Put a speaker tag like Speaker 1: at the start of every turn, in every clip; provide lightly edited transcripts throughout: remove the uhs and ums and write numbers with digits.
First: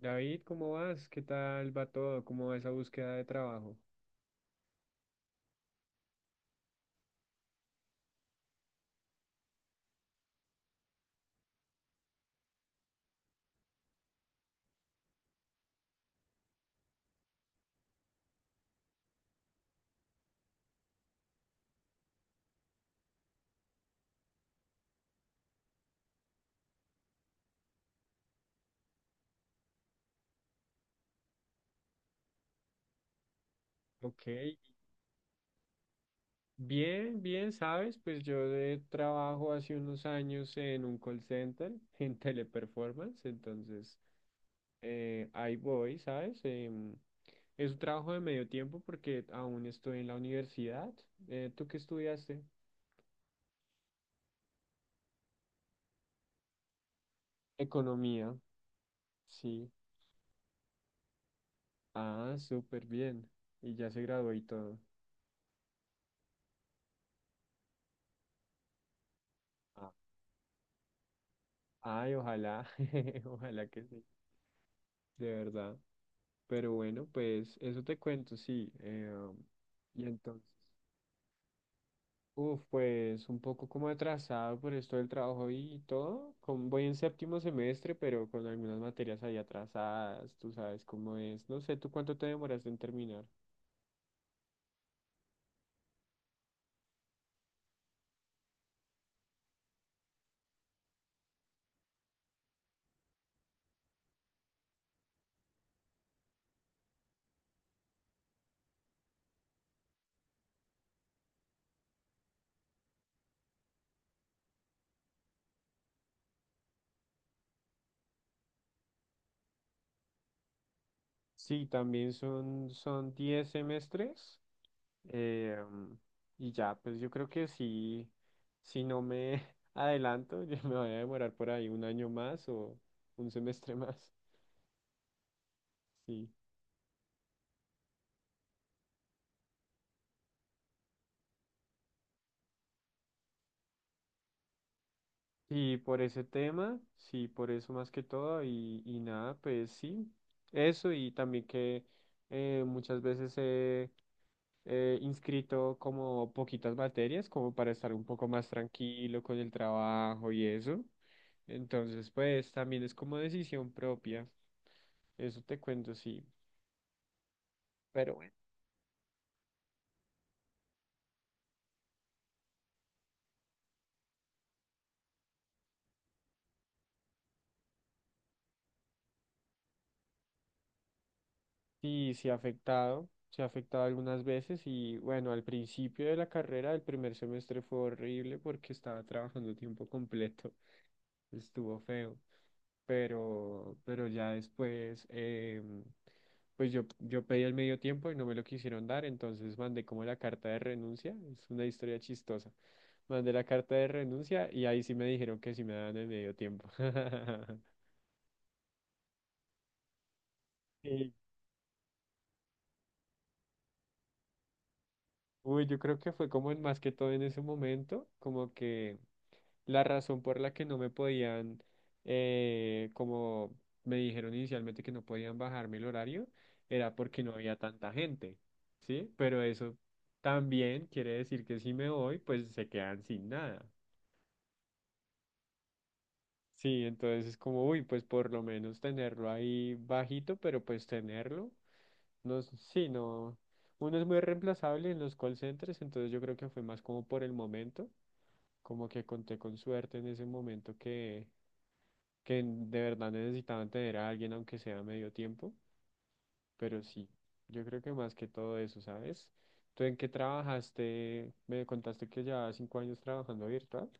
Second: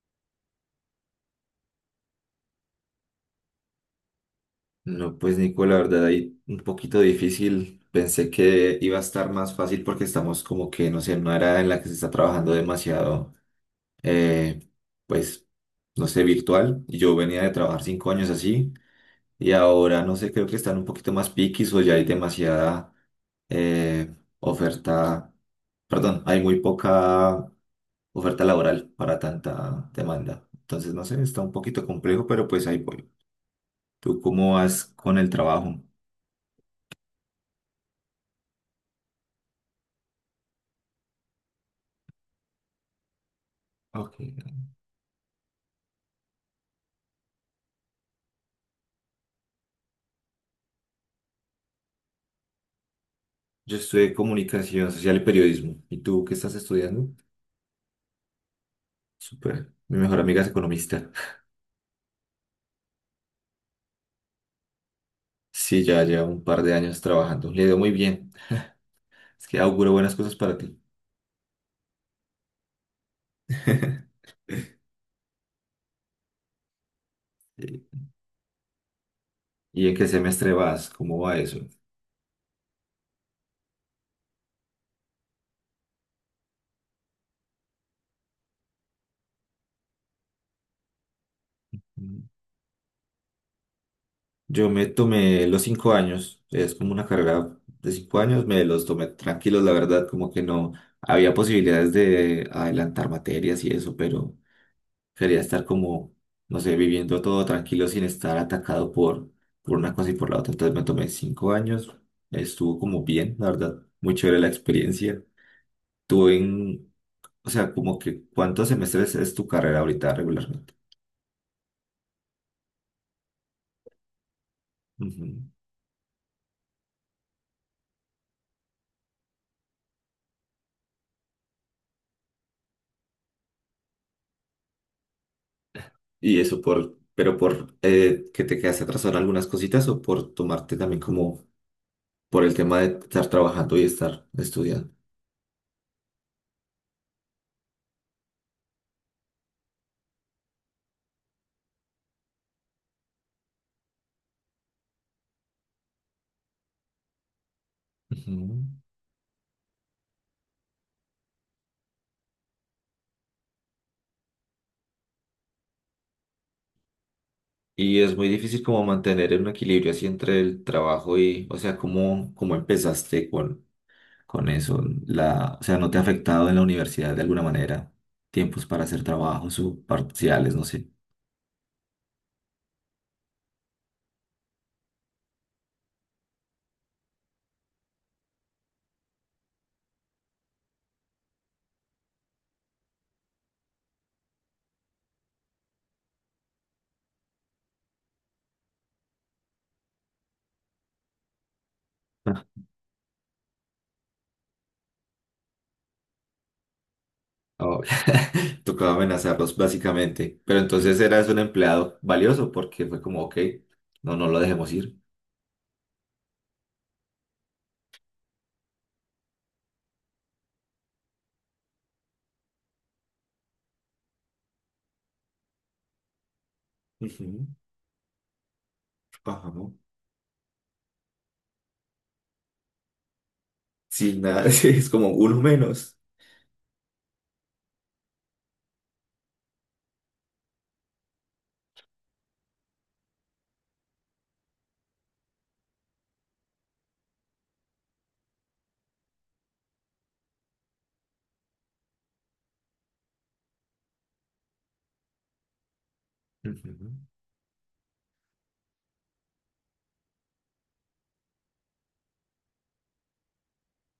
Speaker 1: David, ¿cómo vas? ¿Qué tal va todo? ¿Cómo va esa búsqueda de trabajo?
Speaker 2: No, pues Nico, la verdad ahí un poquito difícil. Pensé que iba a estar más fácil porque estamos como que, no sé, en una era en la que se está trabajando demasiado, eh, pues, no sé, virtual. Yo venía de trabajar 5 años así y ahora, no sé, creo que están un poquito más piquis o ya hay demasiada eh, oferta, perdón, hay muy poca oferta laboral para tanta demanda. Entonces, no sé, está un poquito complejo, pero pues ahí voy. ¿Tú
Speaker 1: Ok,
Speaker 2: cómo vas con el trabajo?
Speaker 1: bien, bien, sabes, pues yo de trabajo hace unos años en un call center, en Teleperformance, entonces
Speaker 2: Ok.
Speaker 1: ahí voy, ¿sabes? Es un trabajo de medio tiempo porque aún estoy en la universidad. ¿Tú qué estudiaste?
Speaker 2: Yo estudié comunicación social y periodismo. ¿Y tú qué estás estudiando?
Speaker 1: Economía, sí.
Speaker 2: Súper. Mi mejor amiga es economista.
Speaker 1: Ah, súper bien. Y ya se graduó y todo.
Speaker 2: Sí, ya lleva un par de años trabajando. Le dio muy bien. Es que
Speaker 1: Ah,
Speaker 2: auguro buenas cosas para ti.
Speaker 1: ay, ojalá, ojalá que sí, de verdad. Pero bueno, pues eso
Speaker 2: ¿Y
Speaker 1: te cuento, sí.
Speaker 2: y en
Speaker 1: Y
Speaker 2: qué
Speaker 1: entonces,
Speaker 2: semestre vas? ¿Cómo va eso?
Speaker 1: uf, pues un poco como atrasado por esto del trabajo y todo. Como voy en séptimo semestre, pero con algunas materias ahí atrasadas, tú sabes cómo es. No sé, ¿tú cuánto
Speaker 2: Mm.
Speaker 1: te demoras en terminar?
Speaker 2: Yo me tomé los 5 años. Es como una carrera de 5 años. Me los tomé tranquilos, la verdad. Como que no había posibilidades de adelantar materias y eso, pero quería estar como, no sé, viviendo todo tranquilo sin estar atacado por una cosa y por la otra. Entonces me tomé 5 años, estuvo como bien, la verdad, muy chévere la experiencia. Tuve en, o sea, como que, ¿cuántos semestres es tu carrera ahorita regularmente?
Speaker 1: Sí, también son 10 semestres.
Speaker 2: Ujú.
Speaker 1: eh, y ya, pues yo creo que sí, si no me adelanto, yo me voy a demorar por ahí un año más o un semestre más. Sí.
Speaker 2: Y eso pero por que te quedaste atrasado en algunas cositas o por tomarte también como por el tema de estar trabajando y estar estudiando.
Speaker 1: Y por ese tema, sí, por eso más que todo, y nada, pues sí, eso y también que muchas veces he inscrito como poquitas materias, como para estar un poco más
Speaker 2: Ujú.
Speaker 1: tranquilo con el trabajo y eso. Entonces, pues también es como decisión propia, eso te cuento, sí,
Speaker 2: Y
Speaker 1: pero
Speaker 2: es muy
Speaker 1: bueno.
Speaker 2: difícil como mantener un equilibrio así entre el trabajo y, o sea, ¿cómo empezaste con eso? O sea, ¿no te ha afectado en la universidad de alguna manera? Tiempos para hacer trabajos o parciales, no sé.
Speaker 1: Sí, sí ha afectado, se ha afectado algunas veces y bueno, al principio de la carrera, el primer semestre fue horrible porque estaba trabajando tiempo completo, estuvo feo, pero ya después, pues yo pedí el medio tiempo y no me lo quisieron dar, entonces mandé como la carta de renuncia, es una historia
Speaker 2: Ah.
Speaker 1: chistosa, mandé la carta de renuncia y ahí sí me dijeron que sí me daban el medio tiempo.
Speaker 2: Oh, tocaba amenazarlos básicamente. Pero entonces
Speaker 1: Sí.
Speaker 2: eras un empleado valioso porque fue como, ok, no, no lo dejemos ir.
Speaker 1: Uy, yo creo que fue como en más que todo en ese momento, como que... La razón por la que no me podían, como me dijeron inicialmente que no podían bajarme el horario, era porque no
Speaker 2: Ujú.
Speaker 1: había tanta gente, ¿sí? Pero
Speaker 2: Bajamos.
Speaker 1: eso también quiere decir que si me voy, pues se quedan sin nada.
Speaker 2: Sin nada, sí, es como uno menos.
Speaker 1: Sí, entonces es como, uy, pues por lo menos tenerlo ahí bajito, pero pues tenerlo, no, sí, no, uno es muy reemplazable en los call centers, entonces yo creo que fue más como por el momento, como que conté con suerte en ese momento que de verdad necesitaban tener a alguien, aunque sea medio tiempo, pero
Speaker 2: Ujú.
Speaker 1: sí, yo creo que más que todo eso, ¿sabes? ¿Tú en qué trabajaste? Me contaste que llevabas 5 años trabajando virtual.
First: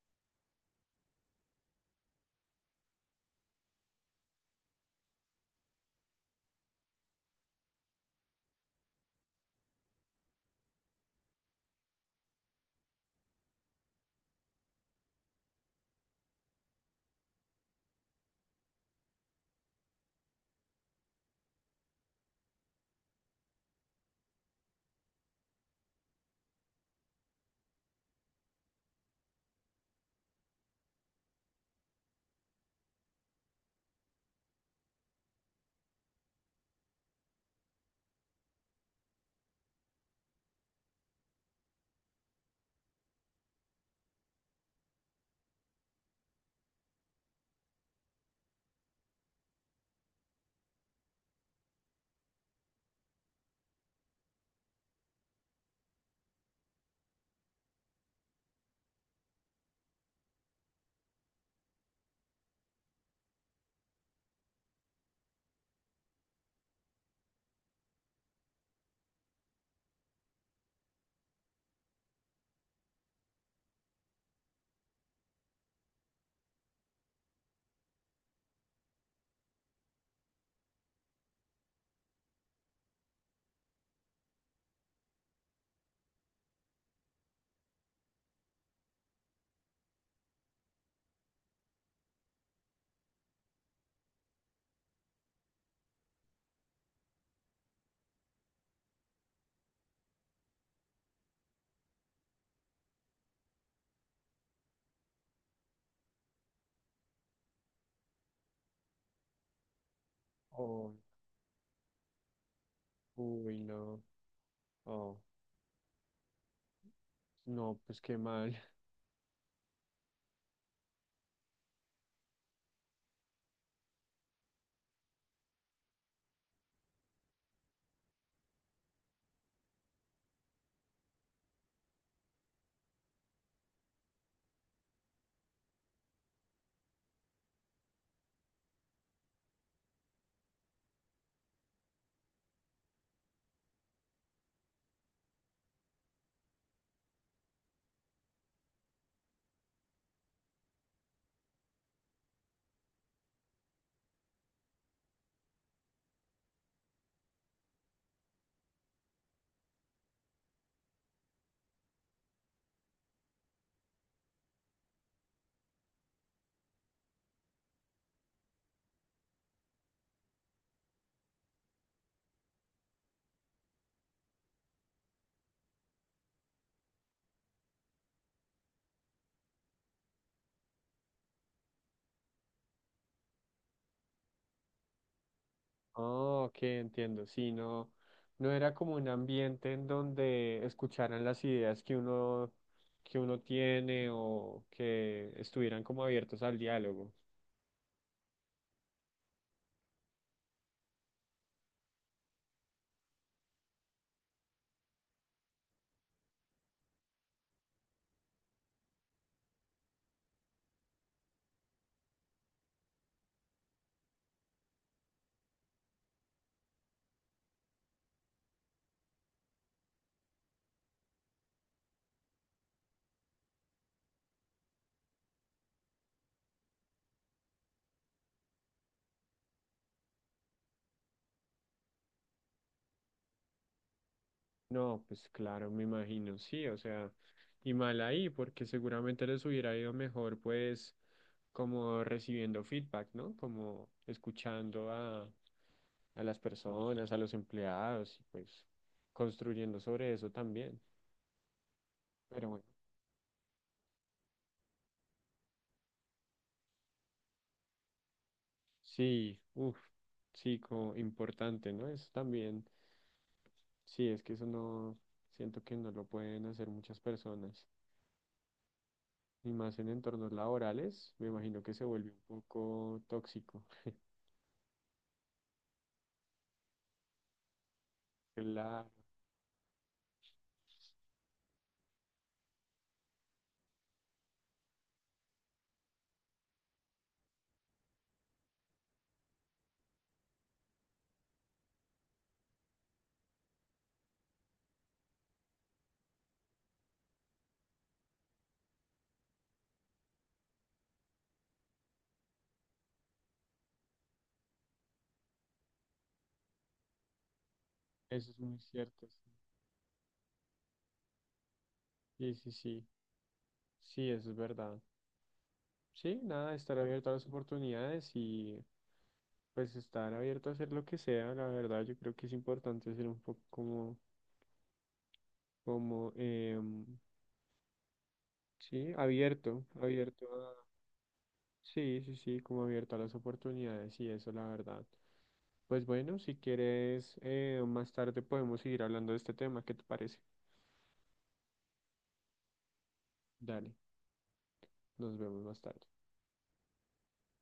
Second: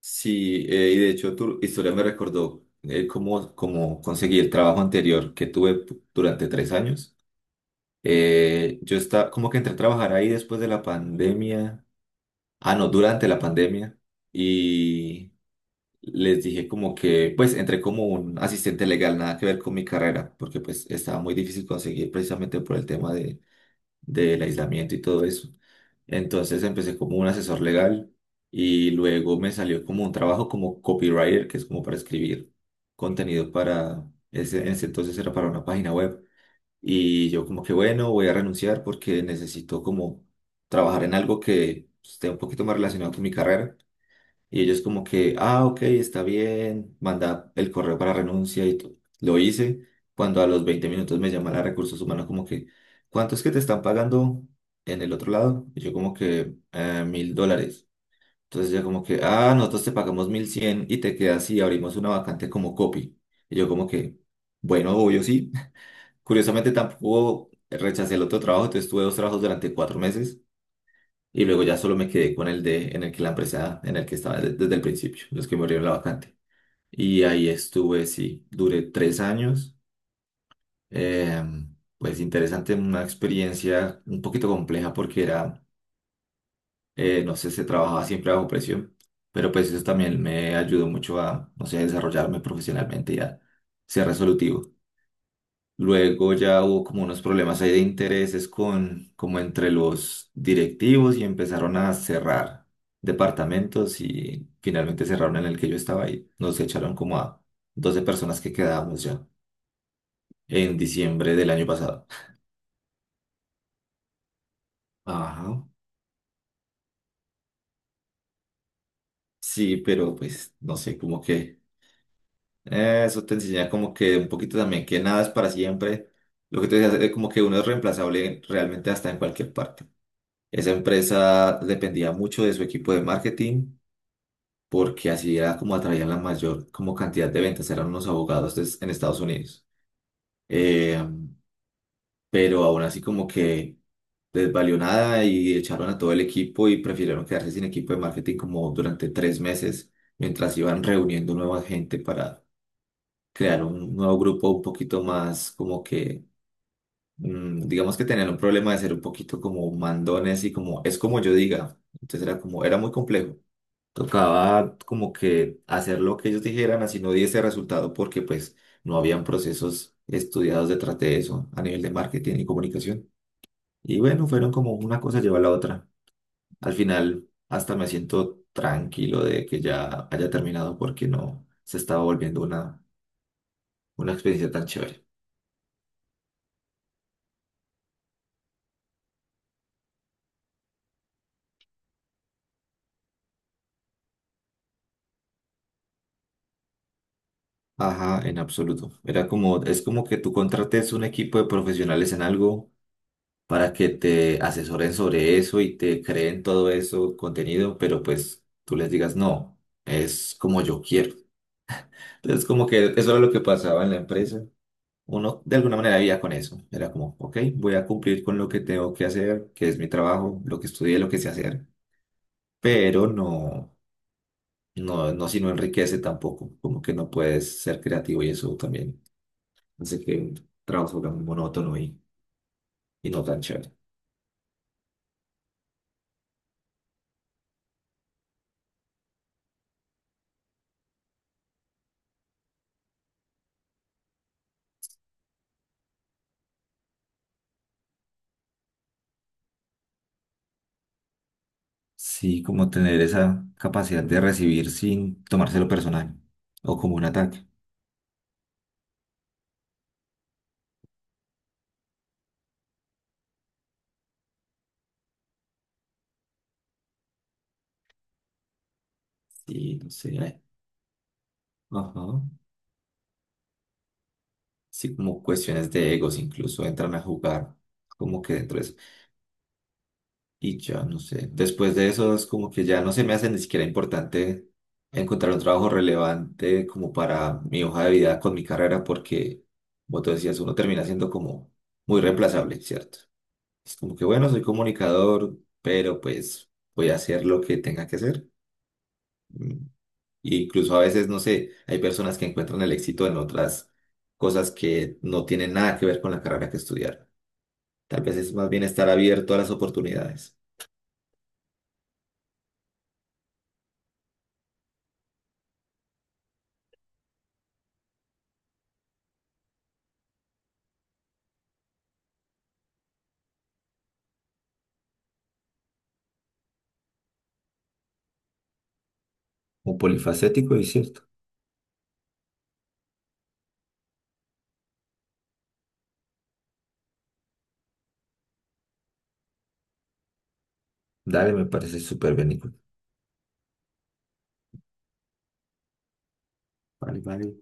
Speaker 2: Sí, y de hecho tu historia me recordó cómo, cómo conseguí el trabajo anterior que tuve durante 3 años. Yo estaba, como que entré a trabajar ahí después de la pandemia, ah, no, durante la pandemia, y les dije como que, pues entré como un asistente legal, nada que ver con mi carrera, porque pues estaba muy difícil conseguir precisamente por el tema de del aislamiento y todo eso. Entonces empecé como un asesor legal y luego me salió como un trabajo como copywriter, que es como para escribir contenido para, ese, en ese entonces era para una página web. Y yo como que bueno, voy a renunciar porque necesito como trabajar en algo que esté un poquito más relacionado con mi carrera. Y ellos como que, ah, ok, está bien, manda el correo para renuncia y todo. Lo hice cuando a los 20 minutos me llama la recursos humanos como que, ¿cuánto es que te están pagando en el otro lado? Y yo como que, $1.000. Entonces ya como que, ah, nosotros te pagamos 1.100 y te quedas y abrimos una vacante como copy. Y yo como que, bueno, obvio sí. Curiosamente tampoco rechacé el otro trabajo, entonces tuve dos trabajos durante 4 meses y luego ya solo me quedé con el de en el que la empresa en el que estaba desde el principio, los que me abrieron la vacante. Y ahí estuve, sí, duré 3 años. Eh, pues interesante, una experiencia un poquito compleja porque era, no sé, se trabajaba siempre bajo presión, pero pues eso también me ayudó mucho a, no sé, a desarrollarme profesionalmente y a ser resolutivo. Luego ya hubo como unos problemas ahí de intereses con, como entre los directivos y empezaron a cerrar departamentos y finalmente cerraron en el que yo estaba ahí. Nos echaron como a 12 personas que quedábamos ya en
Speaker 1: Oh,
Speaker 2: diciembre del año pasado.
Speaker 1: uy, no, oh,
Speaker 2: Ajá.
Speaker 1: no, pues qué mal.
Speaker 2: Sí, pero pues no sé, como que eso te enseña como que un poquito también que nada es para siempre. Lo que te decía es como que uno es reemplazable realmente hasta en cualquier parte. Esa empresa dependía mucho de su equipo de marketing porque así era como atraían la mayor como cantidad de ventas, eran unos abogados en Estados Unidos. Eh, pero aún así como que les valió nada y echaron a todo el equipo y prefirieron quedarse sin equipo de marketing como durante 3 meses mientras iban reuniendo nueva gente para crear un nuevo grupo un poquito más como que, digamos que tenían un problema de ser un poquito como mandones y como es como yo diga. Entonces era como, era muy complejo. Tocaba como que hacer lo que ellos dijeran, así no diese resultado, porque pues no habían procesos estudiados detrás de eso a nivel de marketing y comunicación. Y bueno, fueron como una cosa lleva a la otra. Al final, hasta me siento tranquilo de que ya haya terminado porque no se estaba volviendo una experiencia tan chévere.
Speaker 1: Oh, ok, entiendo, sí, no, no era como un ambiente en donde escucharan las ideas que uno tiene o que estuvieran como abiertos al diálogo.
Speaker 2: Ajá, en absoluto. Era como, es como que tú contrates un equipo de profesionales en algo para que te asesoren sobre eso y te creen todo eso contenido, pero pues tú les digas, no, es como yo quiero. Entonces, como que eso era lo que pasaba en la empresa. Uno de alguna manera vivía con eso. Era como, ok, voy a cumplir con lo que tengo que hacer, que es mi trabajo, lo que estudié, lo que sé hacer, pero no, no, no, si no enriquece tampoco, como que no puedes ser creativo y eso también hace que un trabajo sea muy monótono y no tan chévere.
Speaker 1: No, pues claro, me imagino, sí, o sea, y mal ahí, porque seguramente les hubiera ido mejor, pues, como recibiendo feedback, ¿no? Como escuchando a las personas, a los empleados, y pues construyendo sobre eso también.
Speaker 2: Sí,
Speaker 1: Pero bueno,
Speaker 2: como tener esa capacidad de recibir sin tomárselo personal o como un ataque.
Speaker 1: sí, uff, sí, como importante, ¿no? Eso también, sí, es que eso no, siento que no lo pueden hacer muchas personas. Y
Speaker 2: Sí,
Speaker 1: más en
Speaker 2: no sé.
Speaker 1: entornos laborales, me imagino que se
Speaker 2: Ajá.
Speaker 1: vuelve un poco tóxico.
Speaker 2: Sí, como cuestiones de egos incluso entran a jugar como que dentro de eso.
Speaker 1: Claro,
Speaker 2: Y ya, no sé. Después de eso es como que ya no se me hace ni siquiera importante encontrar un trabajo relevante como para mi hoja de vida con mi carrera porque, como tú decías, uno termina siendo como muy reemplazable, ¿cierto? Es como que, bueno, soy comunicador, pero pues voy a hacer lo que tenga que hacer. Mm, E incluso a veces, no sé, hay personas que encuentran el éxito en otras cosas que no tienen nada que ver con la carrera que estudiaron. Tal vez
Speaker 1: eso
Speaker 2: es
Speaker 1: es
Speaker 2: más
Speaker 1: muy
Speaker 2: bien estar
Speaker 1: cierto.
Speaker 2: abierto a las oportunidades.
Speaker 1: Sí, sí, sí, sí, sí, eso es verdad. Sí, nada, estar abierto a las oportunidades y pues estar abierto a hacer lo que sea, la verdad, yo creo que es importante ser un poco como, como, sí, abierto,
Speaker 2: Un
Speaker 1: abierto a,
Speaker 2: polifacético y cierto.
Speaker 1: sí, sí, sí, como abierto a las oportunidades y eso, la verdad. Pues bueno, si quieres, más tarde podemos seguir hablando de este tema, ¿qué te parece?
Speaker 2: Dale, me parece súper bien, Nico.
Speaker 1: Dale, nos vemos más tarde.
Speaker 2: Vale, vale.